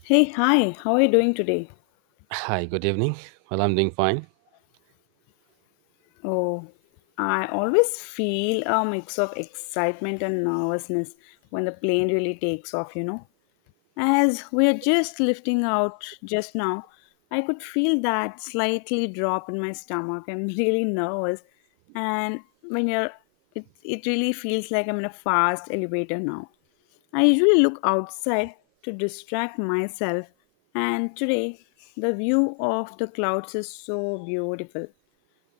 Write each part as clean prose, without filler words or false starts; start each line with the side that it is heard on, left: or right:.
left: Hey, hi, how are you doing today?
right: Hi, good evening. Well, I'm doing fine.
left: Oh, I always feel a mix of excitement and nervousness when the plane really takes off, you know. As we are just lifting out just now, I could feel that slightly drop in my stomach. I'm really nervous, and when you're, it really feels like I'm in a fast elevator now. I usually look outside to distract myself, and today the view of the clouds is so beautiful.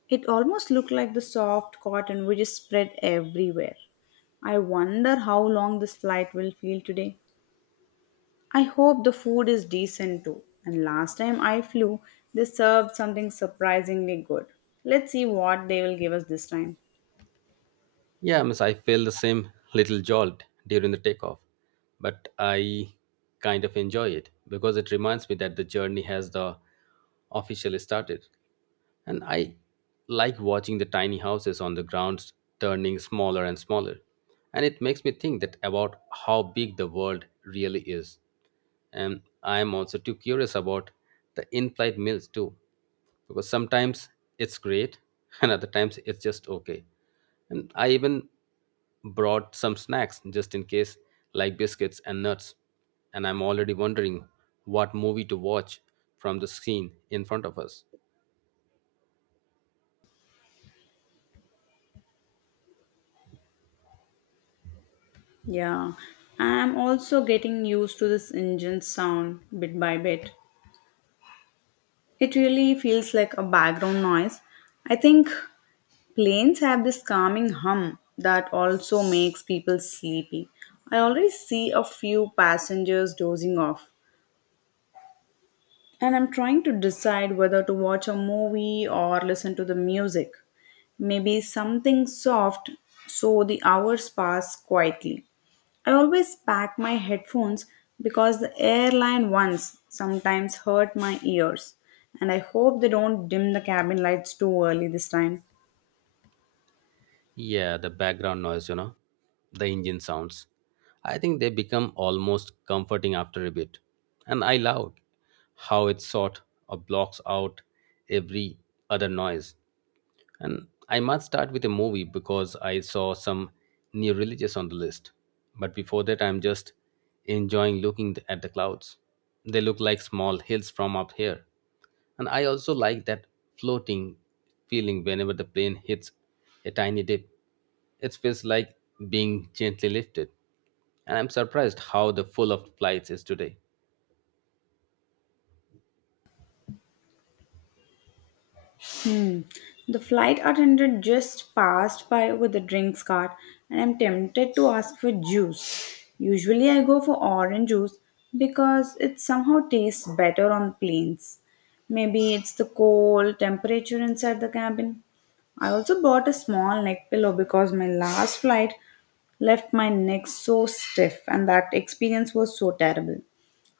left: It almost looked like the soft cotton which is spread everywhere. I wonder how long this flight will feel today. I hope the food is decent too. And last time I flew, they served something surprisingly good. Let's see what they will give us this time.
right: Yeah, miss, I feel the same little jolt during the takeoff, but I kind of enjoy it because it reminds me that the journey has the officially started. And I like watching the tiny houses on the grounds turning smaller and smaller. And it makes me think that about how big the world really is. And I am also too curious about the in-flight meals too, because sometimes it's great and other times it's just okay, and I even brought some snacks just in case, like biscuits and nuts, and I'm already wondering what movie to watch from the screen in front of us.
left: Yeah, I'm also getting used to this engine sound bit by bit. It really feels like a background noise. I think planes have this calming hum that also makes people sleepy. I already see a few passengers dozing off, and I'm trying to decide whether to watch a movie or listen to the music. Maybe something soft so the hours pass quietly. I always pack my headphones because the airline ones sometimes hurt my ears, and I hope they don't dim the cabin lights too early this time.
right: Yeah, the background noise, the engine sounds, I think they become almost comforting after a bit. And I love how it sort of blocks out every other noise. And I must start with a movie because I saw some new religious on the list. But before that, I'm just enjoying looking at the clouds. They look like small hills from up here. And I also like that floating feeling whenever the plane hits a tiny dip. It feels like being gently lifted. And I'm surprised how the full of flights is today.
left: The flight attendant just passed by with a drinks cart, and I'm tempted to ask for juice. Usually, I go for orange juice because it somehow tastes better on planes. Maybe it's the cold temperature inside the cabin. I also bought a small neck pillow because my last flight left my neck so stiff, and that experience was so terrible.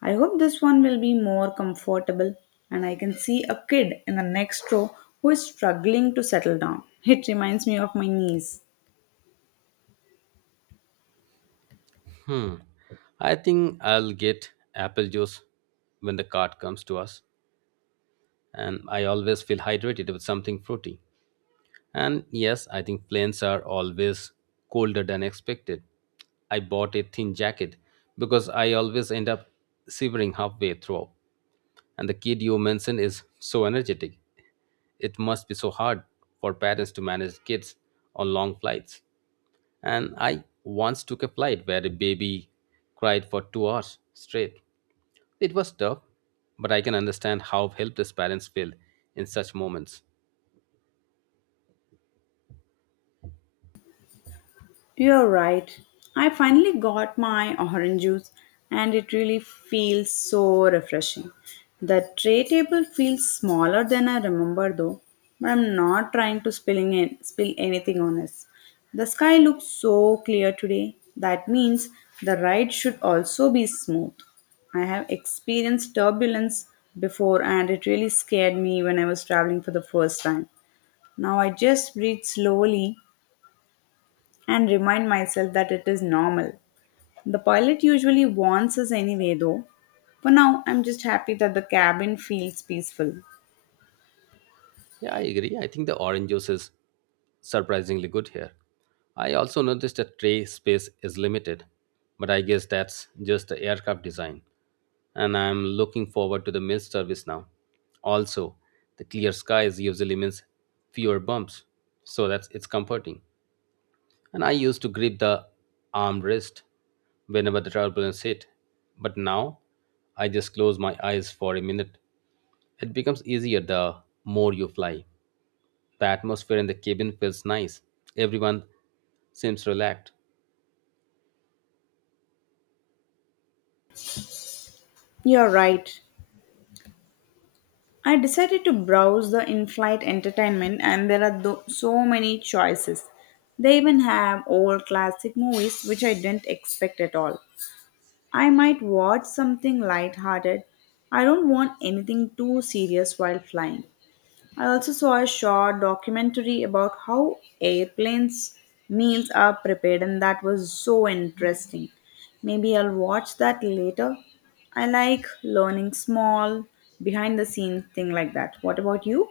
left: I hope this one will be more comfortable and I can see a kid in the next row who is struggling to settle down. It reminds me of my niece.
right: Hmm. I think I'll get apple juice when the cart comes to us. And I always feel hydrated with something fruity. And yes, I think planes are always colder than expected. I bought a thin jacket because I always end up shivering halfway through. And the kid you mentioned is so energetic. It must be so hard for parents to manage kids on long flights. And I once took a flight where a baby cried for 2 hours straight. It was tough, but I can understand how helpless parents feel in such moments.
left: You're right. I finally got my orange juice and it really feels so refreshing. The tray table feels smaller than I remember though, but I'm not trying to spill anything on us. The sky looks so clear today. That means the ride should also be smooth. I have experienced turbulence before and it really scared me when I was traveling for the first time. Now I just breathe slowly and remind myself that it is normal. The pilot usually warns us anyway, though. For now, I'm just happy that the cabin feels peaceful.
right: Yeah, I agree. I think the orange juice is surprisingly good here. I also noticed that tray space is limited, but I guess that's just the aircraft design. And I'm looking forward to the meal service now. Also, the clear skies usually means fewer bumps, so that's it's comforting. And I used to grip the armrest whenever the turbulence hit, but now I just close my eyes for a minute. It becomes easier the more you fly. The atmosphere in the cabin feels nice. Everyone seems relaxed.
left: You're right. I decided to browse the in flight entertainment, and there are so many choices. They even have old classic movies, which I didn't expect at all. I might watch something lighthearted. I don't want anything too serious while flying. I also saw a short documentary about how airplanes' meals are prepared, and that was so interesting. Maybe I'll watch that later. I like learning small, behind the scenes thing like that. What about you?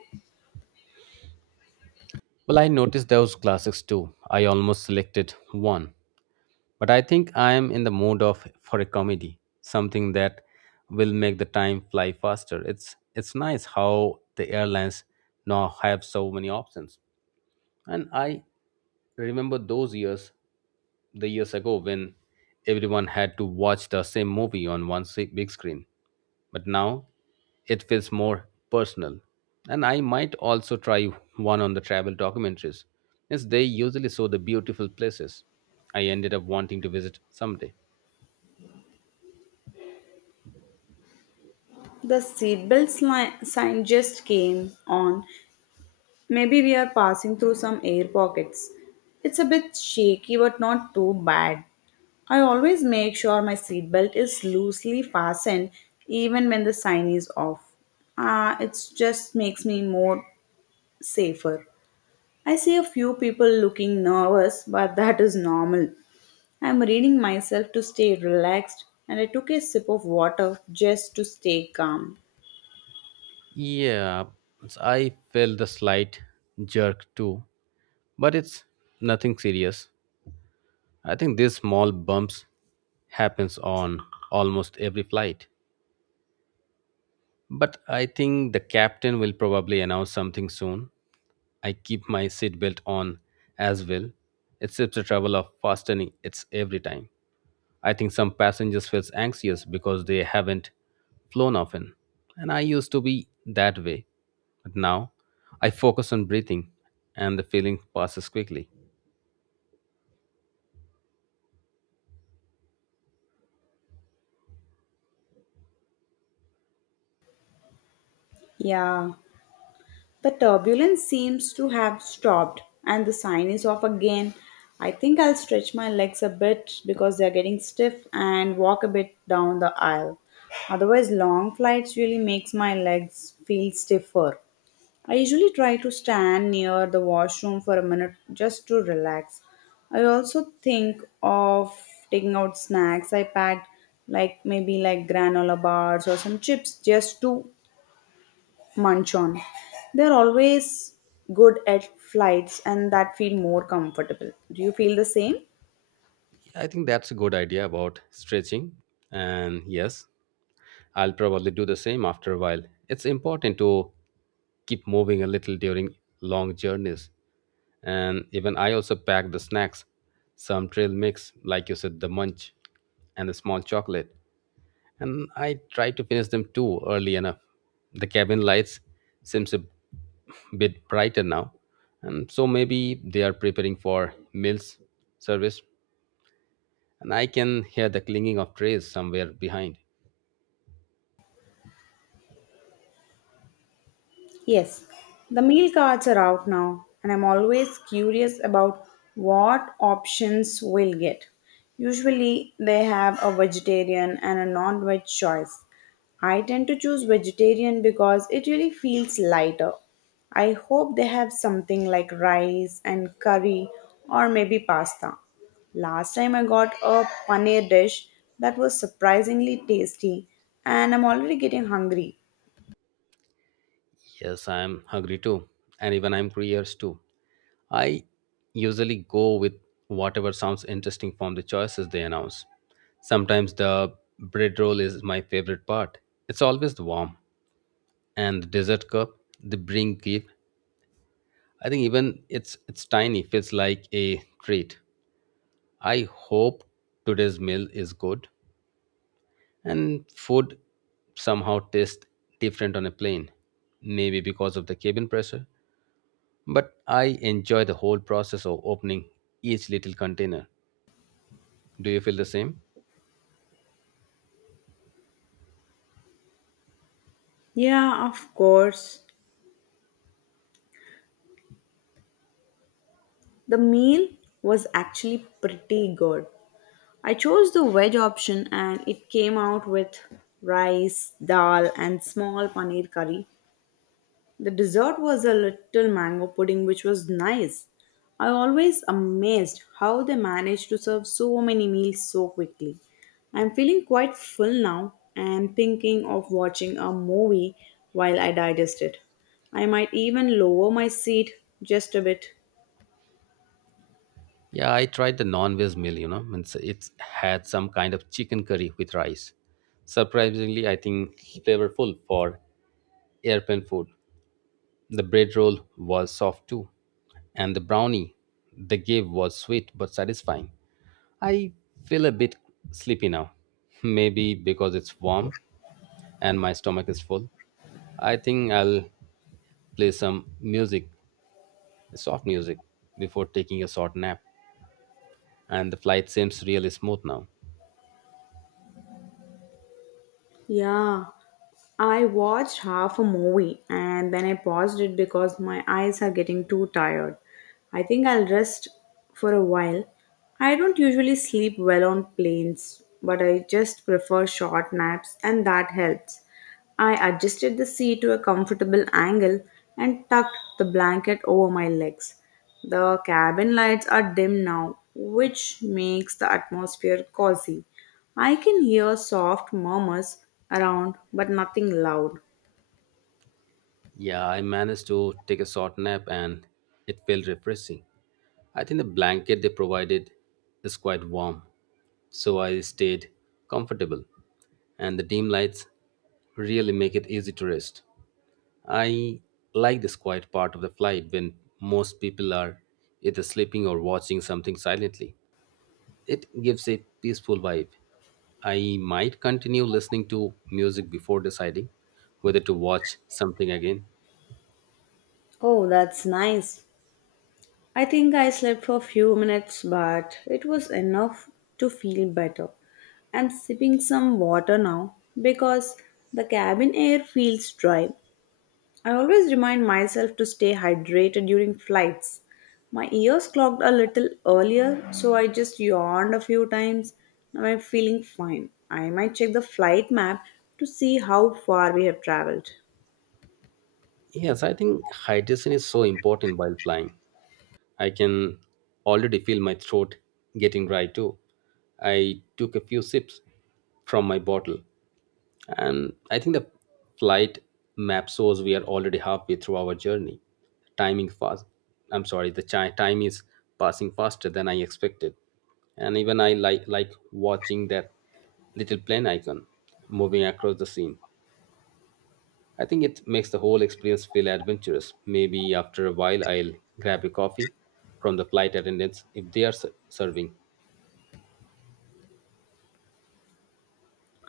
right: Well, I noticed those classics too. I almost selected one, but I think I am in the mood of for a comedy, something that will make the time fly faster. It's nice how the airlines now have so many options, and I remember those years the years ago when everyone had to watch the same movie on one big screen. But now it feels more personal. And I might also try one on the travel documentaries, as they usually show the beautiful places I ended up wanting to visit someday.
left: The sign just came on. Maybe we are passing through some air pockets. It's a bit shaky but not too bad. I always make sure my seatbelt is loosely fastened even when the sign is off. It just makes me more safer. I see a few people looking nervous, but that is normal. I'm reading myself to stay relaxed and I took a sip of water just to stay calm.
right: Yeah, I felt the slight jerk too, but it's nothing serious. I think these small bumps happens on almost every flight. But I think the captain will probably announce something soon. I keep my seatbelt on as well. It saves the trouble of fastening it's every time. I think some passengers feel anxious because they haven't flown often. And I used to be that way. But now I focus on breathing and the feeling passes quickly.
left: Yeah. The turbulence seems to have stopped and the sign is off again. I think I'll stretch my legs a bit because they're getting stiff and walk a bit down the aisle. Otherwise long flights really makes my legs feel stiffer. I usually try to stand near the washroom for a minute just to relax. I also think of taking out snacks I packed like maybe granola bars or some chips just to munch on. They're always good at flights and that feel more comfortable. Do you feel the same?
right: I think that's a good idea about stretching. And yes, I'll probably do the same after a while. It's important to keep moving a little during long journeys. And even I also pack the snacks, some trail mix, like you said, the munch and the small chocolate. And I try to finish them too early enough. The cabin lights seems a bit brighter now. And so maybe they are preparing for meals service. And I can hear the clinging of trays somewhere behind.
left: Yes, the meal cards are out now, and I'm always curious about what options we'll get. Usually, they have a vegetarian and a non veg choice. I tend to choose vegetarian because it really feels lighter. I hope they have something like rice and curry or maybe pasta. Last time I got a paneer dish that was surprisingly tasty, and I'm already getting hungry.
right: Yes, I'm hungry too, and even I'm curious too. I usually go with whatever sounds interesting from the choices they announce. Sometimes the bread roll is my favorite part. It's always the warm and the dessert cup they bring give. I think even it's tiny feels like a treat. I hope today's meal is good and food somehow tastes different on a plane. Maybe because of the cabin pressure. But I enjoy the whole process of opening each little container. Do you feel the same?
left: Yeah, of course. The meal was actually pretty good. I chose the veg option and it came out with rice, dal, and small paneer curry. The dessert was a little mango pudding, which was nice. I always amazed how they managed to serve so many meals so quickly. I'm feeling quite full now and thinking of watching a movie while I digest it. I might even lower my seat just a bit.
right: Yeah, I tried the non-veg meal, you know, it's had some kind of chicken curry with rice. Surprisingly, I think flavorful for airplane food. The bread roll was soft too, and the brownie they gave was sweet but satisfying. I feel a bit sleepy now, maybe because it's warm and my stomach is full. I think I'll play some music, the soft music before taking a short nap, and the flight seems really smooth now.
left: Yeah, I watched half a movie and then I paused it because my eyes are getting too tired. I think I'll rest for a while. I don't usually sleep well on planes, but I just prefer short naps and that helps. I adjusted the seat to a comfortable angle and tucked the blanket over my legs. The cabin lights are dim now, which makes the atmosphere cozy. I can hear soft murmurs around, but nothing loud.
right: Yeah, I managed to take a short nap and it felt refreshing. I think the blanket they provided is quite warm, so I stayed comfortable, and the dim lights really make it easy to rest. I like this quiet part of the flight when most people are either sleeping or watching something silently. It gives a peaceful vibe. I might continue listening to music before deciding whether to watch something again.
left: Oh, that's nice. I think I slept for a few minutes, but it was enough to feel better. I'm sipping some water now because the cabin air feels dry. I always remind myself to stay hydrated during flights. My ears clogged a little earlier, so I just yawned a few times. Now I'm feeling fine. I might check the flight map to see how far we have traveled.
right: Yes, I think hydration is so important while flying. I can already feel my throat getting dry too. I took a few sips from my bottle. And I think the flight map shows we are already halfway through our journey. Timing fast. I'm sorry, the time is passing faster than I expected. And even I like watching that little plane icon moving across the scene. I think it makes the whole experience feel adventurous. Maybe after a while I'll grab a coffee from the flight attendants if they are serving.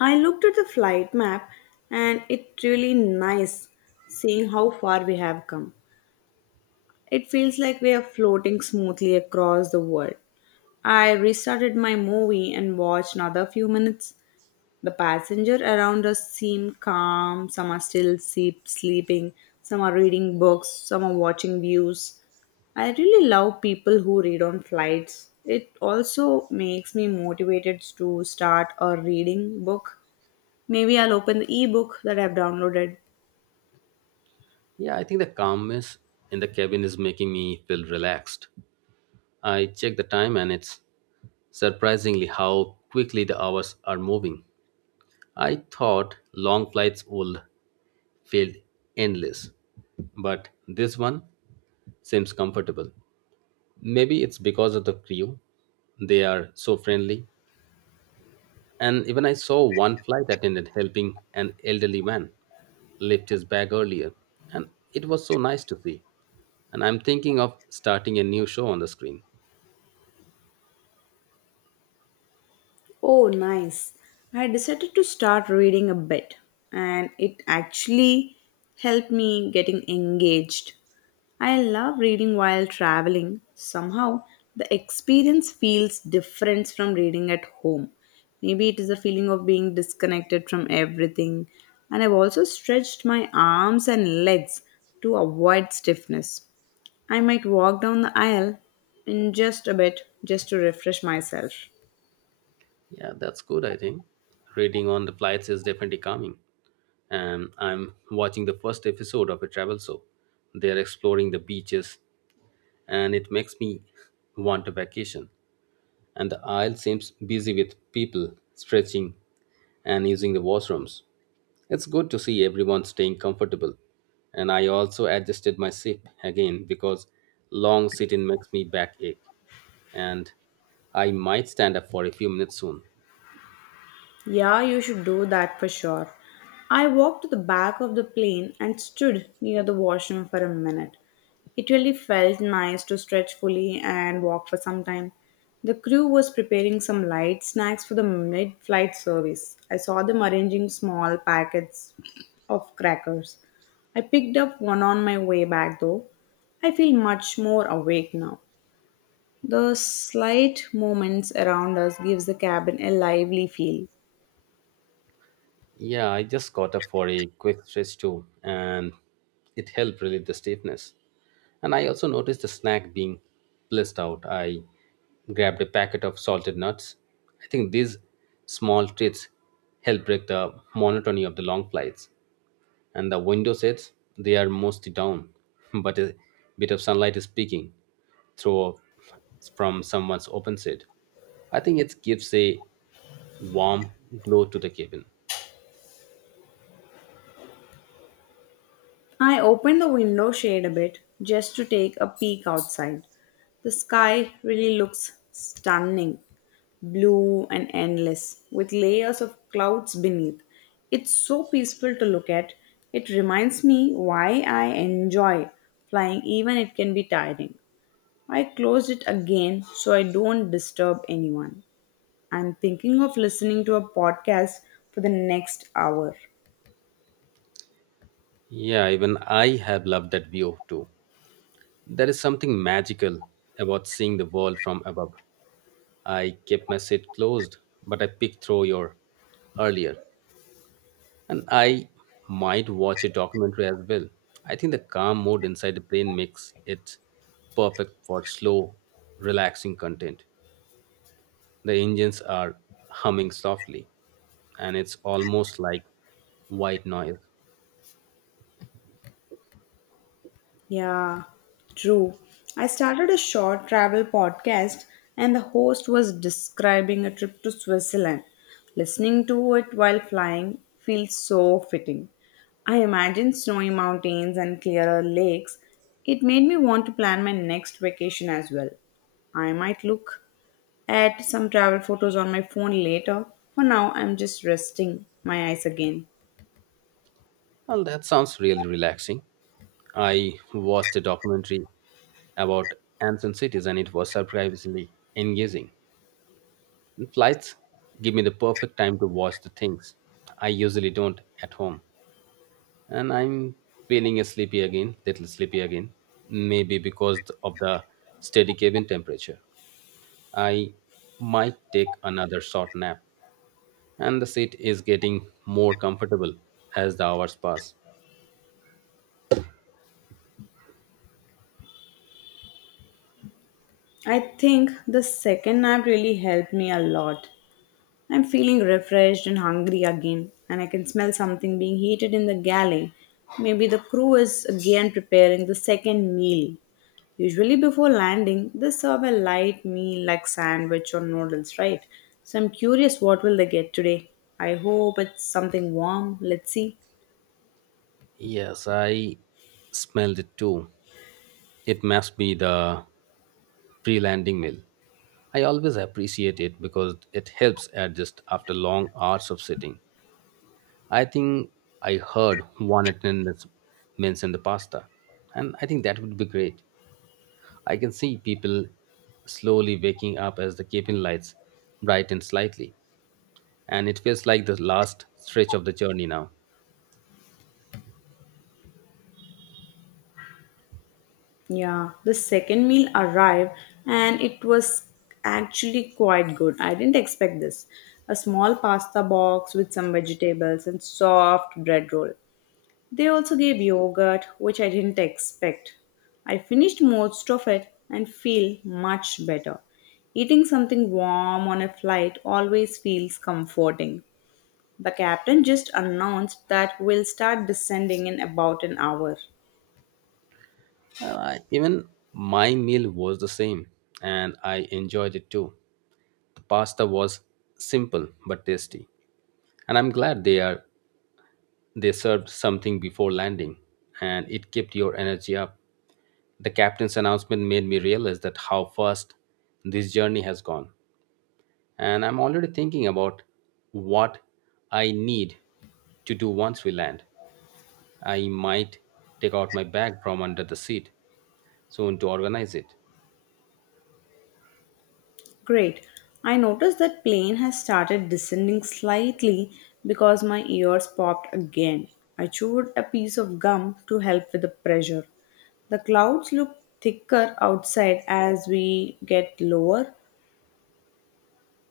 left: I looked at the flight map and it's really nice seeing how far we have come. It feels like we are floating smoothly across the world. I restarted my movie and watched another few minutes. The passenger around us seem calm, some are sleeping, some are reading books, some are watching views. I really love people who read on flights. It also makes me motivated to start a reading book. Maybe I'll open the ebook that I've downloaded.
right: Yeah, I think the calmness in the cabin is making me feel relaxed. I check the time and it's surprisingly, how quickly the hours are moving. I thought long flights would feel endless, but this one seems comfortable. Maybe it's because of the crew. They are so friendly. And even I saw one flight attendant helping an elderly man lift his bag earlier, and it was so nice to see. And I'm thinking of starting a new show on the screen.
left: Oh, nice. I decided to start reading a bit, and it actually helped me getting engaged. I love reading while traveling. Somehow, the experience feels different from reading at home. Maybe it is the feeling of being disconnected from everything. And I've also stretched my arms and legs to avoid stiffness. I might walk down the aisle in just a bit just to refresh myself.
right: Yeah, that's good, I think. Reading on the flights is definitely calming. And I'm watching the first episode of a travel show. They're exploring the beaches, and it makes me want a vacation. And the aisle seems busy with people stretching and using the washrooms. It's good to see everyone staying comfortable. And I also adjusted my seat again because long sitting makes me backache. And I might stand up for a few minutes soon.
left: Yeah, you should do that for sure. I walked to the back of the plane and stood near the washroom for a minute. It really felt nice to stretch fully and walk for some time. The crew was preparing some light snacks for the mid flight service. I saw them arranging small packets of crackers. I picked up one on my way back though. I feel much more awake now. The slight movements around us gives the cabin a lively feel.
right: Yeah, I just got up for a quick stretch too, and it helped relieve the stiffness. And I also noticed the snack being blissed out. I grabbed a packet of salted nuts. I think these small treats help break the monotony of the long flights. And the window sits, they are mostly down, but a bit of sunlight is peeking through from someone's open seat. I think it gives a warm glow to the cabin.
left: I opened the window shade a bit just to take a peek outside. The sky really looks stunning blue and endless, with layers of clouds beneath. It's so peaceful to look at. It reminds me why I enjoy flying, even it can be tiring. I closed it again so I don't disturb anyone. I'm thinking of listening to a podcast for the next hour.
right: Yeah, even I have loved that view too. There is something magical about seeing the world from above. I kept my seat closed, but I picked through your earlier, and I might watch a documentary as well. I think the calm mode inside the plane makes it perfect for slow, relaxing content. The engines are humming softly, and it's almost like white noise.
left: Yeah, true. I started a short travel podcast, and the host was describing a trip to Switzerland. Listening to it while flying feels so fitting. I imagine snowy mountains and clearer lakes. It made me want to plan my next vacation as well. I might look at some travel photos on my phone later. For now, I'm just resting my eyes again.
right: Well, that sounds really relaxing. I watched a documentary about ancient cities and it was surprisingly engaging. And flights give me the perfect time to watch the things I usually don't at home. And I'm feeling little sleepy again, maybe because of the steady cabin temperature. I might take another short nap. And the seat is getting more comfortable as the hours pass.
left: I think the second nap really helped me a lot. I'm feeling refreshed and hungry again, and I can smell something being heated in the galley. Maybe the crew is again preparing the second meal. Usually, before landing, they serve a light meal like sandwich or noodles, right? So, I'm curious what will they get today. I hope it's something warm. Let's see.
right: Yes, I smelled it too. It must be the pre landing meal. I always appreciate it because it helps adjust after long hours of sitting. I think I heard one attendant mention the pasta, and I think that would be great. I can see people slowly waking up as the cabin lights brighten slightly, and it feels like the last stretch of the journey now.
left: Yeah, the second meal arrived and it was actually quite good. I didn't expect this. A small pasta box with some vegetables and soft bread roll. They also gave yogurt, which I didn't expect. I finished most of it and feel much better. Eating something warm on a flight always feels comforting. The captain just announced that we'll start descending in about an hour.
right: Even my meal was the same, and I enjoyed it too. The pasta was simple but tasty, and I'm glad they served something before landing, and it kept your energy up. The captain's announcement made me realize that how fast this journey has gone, and I'm already thinking about what I need to do once we land. I might take out my bag from under the seat soon to organize it.
left: Great. I noticed that plane has started descending slightly because my ears popped again. I chewed a piece of gum to help with the pressure. The clouds look thicker outside as we get lower.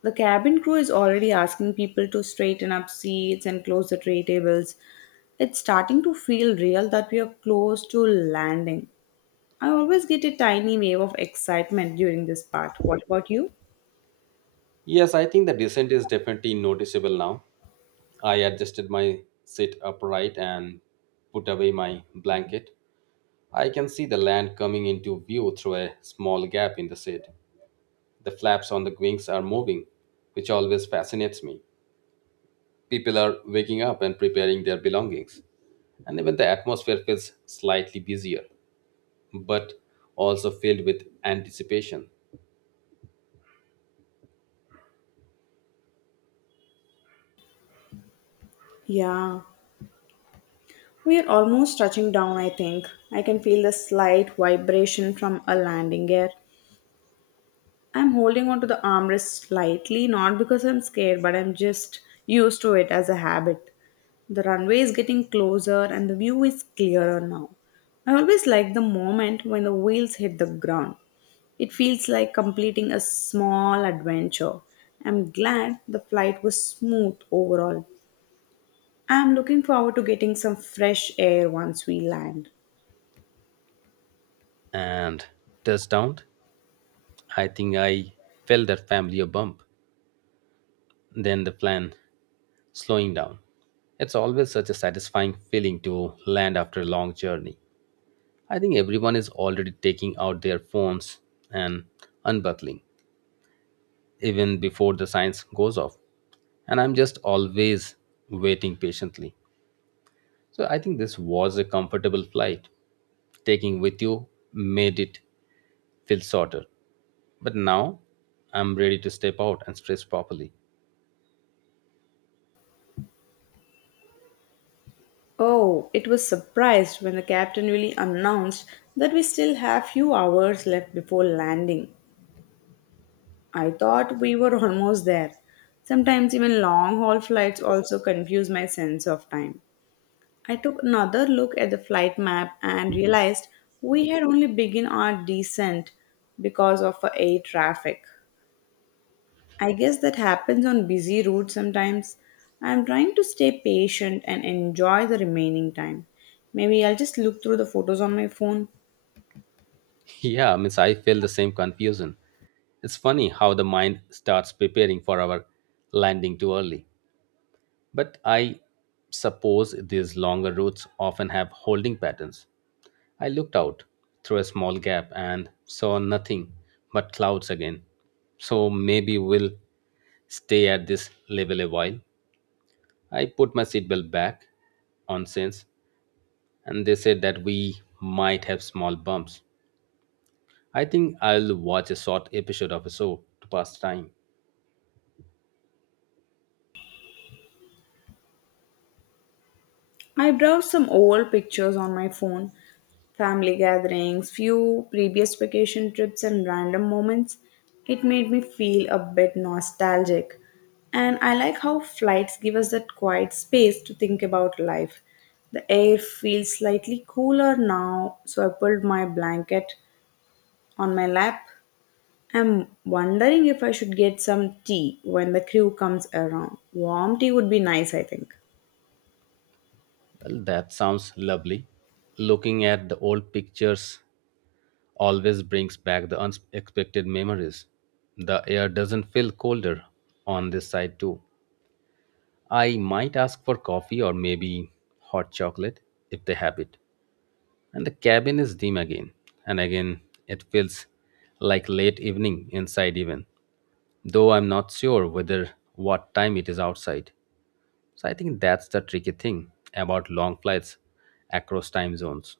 left: The cabin crew is already asking people to straighten up seats and close the tray tables. It's starting to feel real that we are close to landing. I always get a tiny wave of excitement during this part. What about you?
right: Yes, I think the descent is definitely noticeable now. I adjusted my sit upright and put away my blanket. I can see the land coming into view through a small gap in the seat. The flaps on the wings are moving, which always fascinates me. People are waking up and preparing their belongings. And even the atmosphere feels slightly busier, but also filled with anticipation.
left: Yeah. We are almost touching down, I think. I can feel the slight vibration from a landing gear. I'm holding onto the armrest slightly, not because I'm scared, but I'm just used to it as a habit. The runway is getting closer and the view is clearer now. I always like the moment when the wheels hit the ground. It feels like completing a small adventure. I'm glad the flight was smooth overall. I'm looking forward to getting some fresh air once we land.
right: And touchdown, I think I felt that familiar bump than the plan slowing down. It's always such a satisfying feeling to land after a long journey. I think everyone is already taking out their phones and unbuckling, even before the science goes off. And I'm just always waiting patiently. So I think this was a comfortable flight. Taking with you made it feel shorter. But now I'm ready to step out and stretch properly.
left: Oh, it was surprised when the captain really announced that we still have few hours left before landing. I thought we were almost there. Sometimes even long haul flights also confuse my sense of time. I took another look at the flight map and realized we had only begun our descent because of a air traffic. I guess that happens on busy routes sometimes. I'm trying to stay patient and enjoy the remaining time. Maybe I'll just look through the photos on my phone.
right: Yeah, I means I feel the same confusion. It's funny how the mind starts preparing for our landing too early. But I suppose these longer routes often have holding patterns. I looked out through a small gap and saw nothing but clouds again. So maybe we'll stay at this level a while. I put my seatbelt back on since, and they said that we might have small bumps. I think I'll watch a short episode of a show to pass time.
left: I browsed some old pictures on my phone, family gatherings, few previous vacation trips, and random moments. It made me feel a bit nostalgic. And I like how flights give us that quiet space to think about life. The air feels slightly cooler now, so I pulled my blanket on my lap. I'm wondering if I should get some tea when the crew comes around. Warm tea would be nice, I think.
right: Well, that sounds lovely. Looking at the old pictures always brings back the unexpected memories. The air doesn't feel colder on this side, too. I might ask for coffee or maybe hot chocolate if they have it. And the cabin is dim again. And again, it feels like late evening inside, even though I'm not sure whether what time it is outside. So I think that's the tricky thing about long flights across time zones.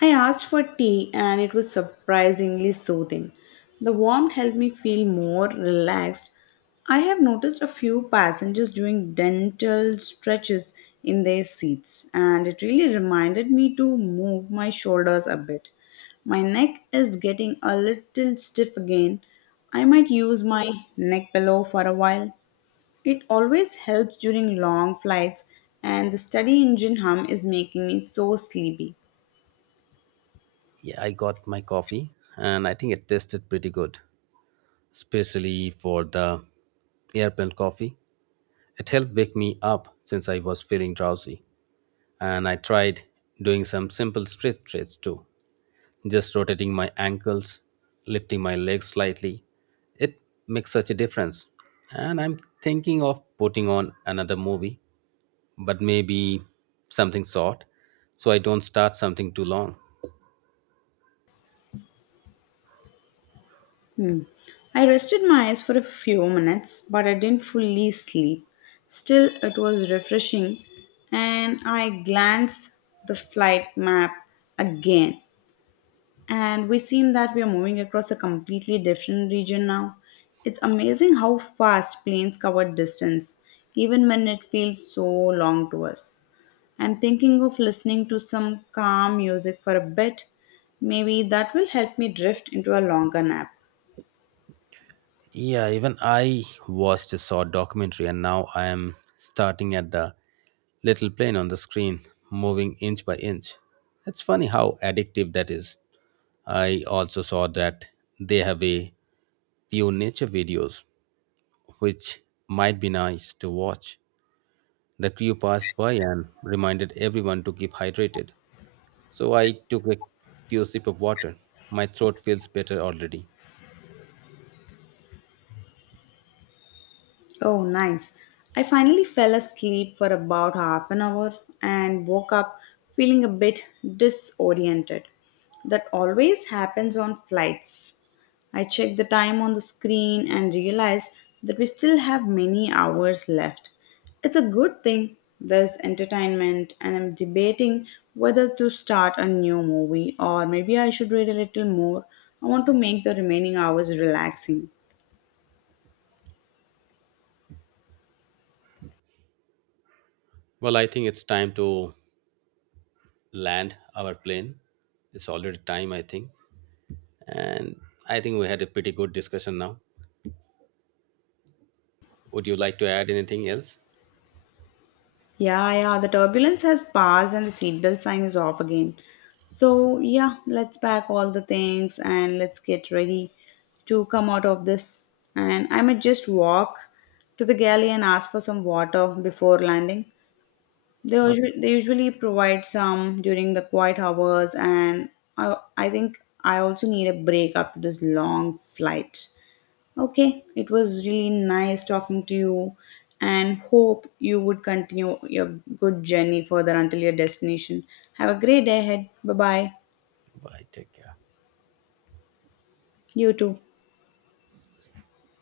left: I asked for tea and it was surprisingly soothing. The warmth helped me feel more relaxed. I have noticed a few passengers doing dental stretches in their seats, and it really reminded me to move my shoulders a bit. My neck is getting a little stiff again. I might use my neck pillow for a while. It always helps during long flights, and the study engine hum is making me so sleepy.
right: Yeah, I got my coffee and I think it tasted pretty good, especially for the airplane coffee. It helped wake me up since I was feeling drowsy. And I tried doing some simple stretches too, just rotating my ankles, lifting my legs slightly. It makes such a difference. And I'm thinking of putting on another movie but maybe something short so I don't start something too long.
left: Hmm. I rested my eyes for a few minutes, but I didn't fully sleep. Still, it was refreshing, and I glanced the flight map again, and we seem that we are moving across a completely different region now. It's amazing how fast planes cover distance, even when it feels so long to us. I'm thinking of listening to some calm music for a bit. Maybe that will help me drift into a longer nap.
right: Yeah, even I watched a short documentary and now I am starting at the little plane on the screen, moving inch by inch. It's funny how addictive that is. I also saw that they have a few nature videos, which might be nice to watch. The crew passed by and reminded everyone to keep hydrated. So I took a few sip of water. My throat feels better already.
left: Oh, nice. I finally fell asleep for about half an hour and woke up feeling a bit disoriented. That always happens on flights. I checked the time on the screen and realized that we still have many hours left. It's a good thing there's entertainment, and I'm debating whether to start a new movie or maybe I should read a little more. I want to make the remaining hours relaxing.
right: Well, I think it's time to land our plane. It's already time, I think. And I think we had a pretty good discussion now. Would you like to add anything else?
left: Yeah, yeah, the turbulence has passed and the seatbelt sign is off again. So, yeah, let's pack all the things and let's get ready to come out of this. And I might just walk to the galley and ask for some water before landing. They
right: Okay,
left: usually, they usually provide some during the quiet hours, and I think I also need a break after this long flight. Okay, it was really nice talking to you and hope you would continue your good journey further until your destination. Have a great day ahead. Bye bye.
right: bye. Take care.
left: You too.